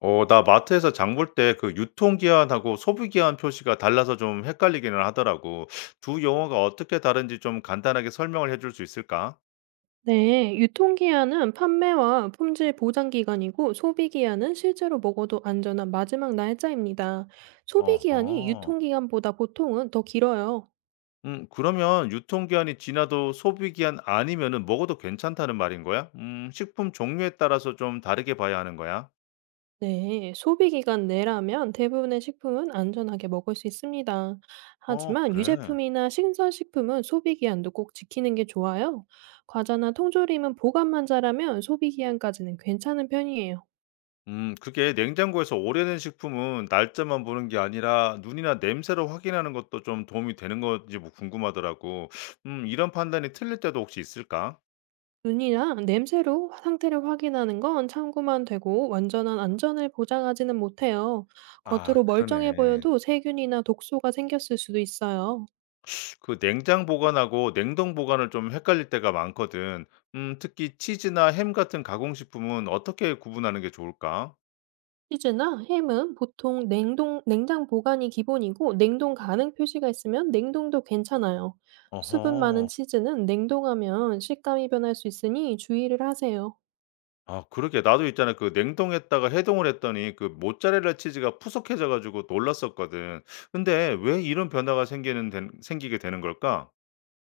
어 나 마트에서 장볼 때 그 유통기한하고 소비기한 표시가 달라서 좀 헷갈리기는 하더라고. 두 용어가 어떻게 다른지 좀 간단하게 설명을 해줄 수 있을까? 네, 유통기한은 판매와 품질 보장 기간이고 소비기한은 실제로 먹어도 안전한 마지막 날짜입니다. 소비기한이 어허. 유통기한보다 보통은 더 길어요. 그러면 유통기한이 지나도 소비기한 아니면은 먹어도 괜찮다는 말인 거야? 식품 종류에 따라서 좀 다르게 봐야 하는 거야? 네, 소비기간 내라면 대부분의 식품은 안전하게 먹을 수 있습니다. 어 하지만 그래. 유제품이나 신선식품은 소비기한도 꼭 지키는 게 좋아요. 과자나 통조림은 보관만 잘하면 소비기한까지는 괜찮은 편이에요. 그게 냉장고에서 오래된 식품은 날짜만 보는 게 아니라 눈이나 냄새로 확인하는 것도 좀 도움이 되는 건지 뭐 궁금하더라고. 이런 판단이 틀릴 때도 혹시 있을까? 눈이나 냄새로 상태를 확인하는 건 참고만 되고 완전한 안전을 보장하지는 못해요. 아 겉으로 멀쩡해 그러네. 보여도 세균이나 독소가 생겼을 수도 있어요. 그 냉장 보관하고 냉동 보관을 좀 헷갈릴 때가 많거든. 특히 치즈나 햄 같은 가공식품은 어떻게 구분하는 게 좋을까? 치즈나 햄은 보통 냉동, 냉장 보관이 기본이고 냉동 가능 표시가 있으면 냉동도 괜찮아요. 수분 많은 어허. 치즈는 냉동하면 식감이 변할 수 있으니 주의를 하세요. 아 그러게 나도 있잖아 그 냉동했다가 해동을 했더니 그 모짜렐라 치즈가 푸석해져 가지고 놀랐었거든. 근데 왜 이런 변화가 생기는 된 생기게 되는 걸까?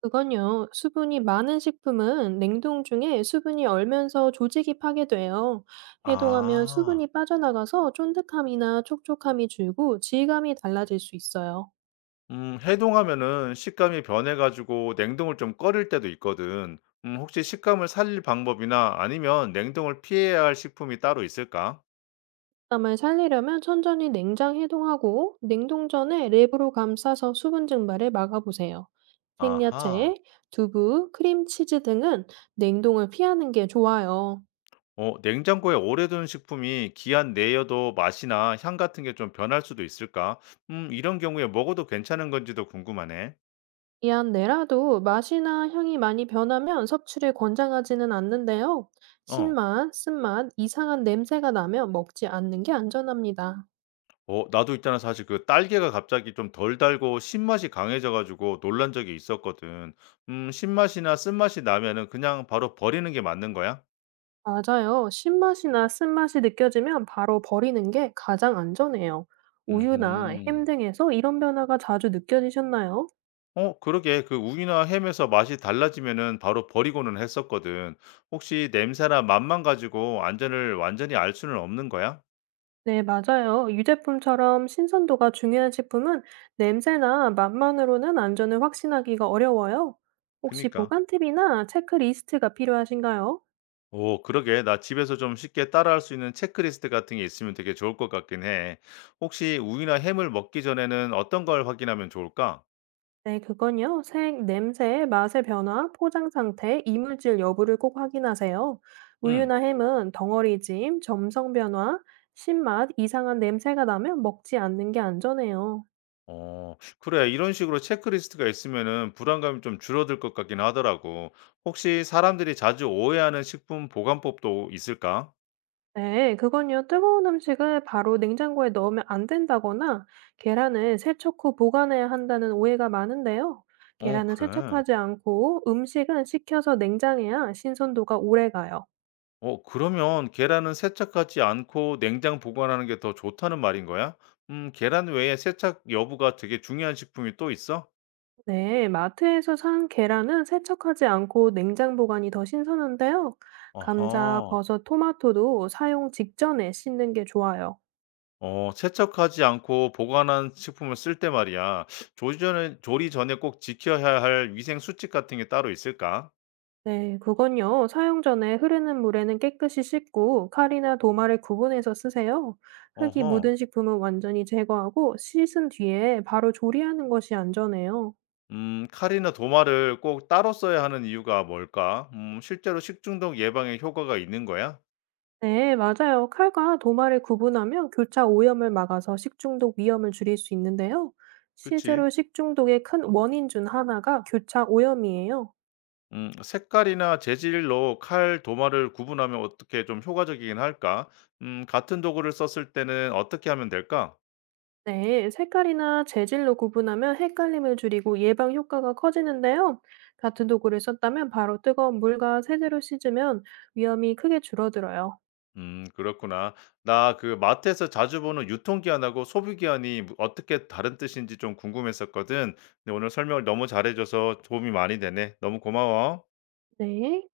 그건요, 수분이 많은 식품은 냉동 중에 수분이 얼면서 조직이 파괴돼요. 해동하면 아. 수분이 빠져나가서 쫀득함이나 촉촉함이 줄고 질감이 달라질 수 있어요. 해동하면은 식감이 변해 가지고 냉동을 좀 꺼릴 때도 있거든. 혹시 식감을 살릴 방법이나 아니면 냉동을 피해야 할 식품이 따로 있을까? 식감을 살리려면 천천히 냉장 해동하고 냉동 전에 랩으로 감싸서 수분 증발을 막아보세요. 아하. 생야채, 두부, 크림치즈 등은 냉동을 피하는 게 좋아요. 어, 냉장고에 오래 둔 식품이 기한 내여도 맛이나 향 같은 게 좀 변할 수도 있을까? 이런 경우에 먹어도 괜찮은 건지도 궁금하네. 이안 내라도 맛이나 향이 많이 변하면 섭취를 권장하지는 않는데요. 어, 신맛, 쓴맛, 이상한 냄새가 나면 먹지 않는 게 안전합니다. 어, 나도 있잖아. 사실 그 딸기가 갑자기 좀 덜 달고 신맛이 강해져가지고 놀란 적이 있었거든. 신맛이나 쓴맛이 나면은 그냥 바로 버리는 게 맞는 거야? 맞아요. 신맛이나 쓴맛이 느껴지면 바로 버리는 게 가장 안전해요. 우유나 햄 음, 등에서 이런 변화가 자주 느껴지셨나요? 어, 그러게. 그 우유나 햄에서 맛이 달라지면은 바로 버리고는 했었거든. 혹시 냄새나 맛만 가지고 안전을 완전히 알 수는 없는 거야? 네, 맞아요. 유제품처럼 신선도가 중요한 식품은 냄새나 맛만으로는 안전을 확신하기가 어려워요. 혹시 그니까. 보관 팁이나 체크리스트가 필요하신가요? 오, 그러게. 나 집에서 좀 쉽게 따라할 수 있는 체크리스트 같은 게 있으면 되게 좋을 것 같긴 해. 혹시 우유나 햄을 먹기 전에는 어떤 걸 확인하면 좋을까? 네, 그건요. 색, 냄새, 맛의 변화, 포장 상태, 이물질 여부를 꼭 확인하세요. 응. 우유나 햄은 덩어리짐, 점성 변화, 신맛, 이상한 냄새가 나면 먹지 않는 게 안전해요. 어, 그래. 이런 식으로 체크리스트가 있으면은 불안감이 좀 줄어들 것 같긴 하더라고. 혹시 사람들이 자주 오해하는 식품 보관법도 있을까? 네, 그건요. 뜨거운 음식을 바로 냉장고에 넣으면 안 된다거나 계란을 세척 후 보관해야 한다는 오해가 많은데요. 어, 계란은 그래. 세척하지 않고 음식은 식혀서 냉장해야 신선도가 오래 가요. 어, 그러면 계란은 세척하지 않고 냉장 보관하는 게 더 좋다는 말인 거야? 계란 외에 세척 여부가 되게 중요한 식품이 또 있어? 네, 마트에서 산 계란은 세척하지 않고 냉장 보관이 더 신선한데요. 감자, 어허. 버섯, 토마토도 사용 직전에 씻는 게 좋아요. 어, 세척하지 않고 보관한 식품을 쓸 때 말이야. 조리 전에 꼭 지켜야 할 위생 수칙 같은 게 따로 있을까? 네, 그건요. 사용 전에 흐르는 물에는 깨끗이 씻고 칼이나 도마를 구분해서 쓰세요. 흙이 어허. 묻은 식품은 완전히 제거하고 씻은 뒤에 바로 조리하는 것이 안전해요. 칼이나 도마를 꼭 따로 써야 하는 이유가 뭘까? 실제로 식중독 예방에 효과가 있는 거야? 네, 맞아요. 칼과 도마를 구분하면 교차 오염을 막아서 식중독 위험을 줄일 수 있는데요. 그치? 실제로 식중독의 큰 원인 중 하나가 교차 오염이에요. 색깔이나 재질로 칼, 도마를 구분하면 어떻게 좀 효과적이긴 할까? 같은 도구를 썼을 때는 어떻게 하면 될까? 네, 색깔이나 재질로 구분하면 헷갈림을 줄이고 예방 효과가 커지는데요. 같은 도구를 썼다면 바로 뜨거운 물과 세제로 씻으면 위험이 크게 줄어들어요. 그렇구나. 나 그 마트에서 자주 보는 유통기한하고 소비기한이 뭐 어떻게 다른 뜻인지 좀 궁금했었거든. 근데 오늘 설명을 너무 잘해 줘서 도움이 많이 되네. 너무 고마워. 네.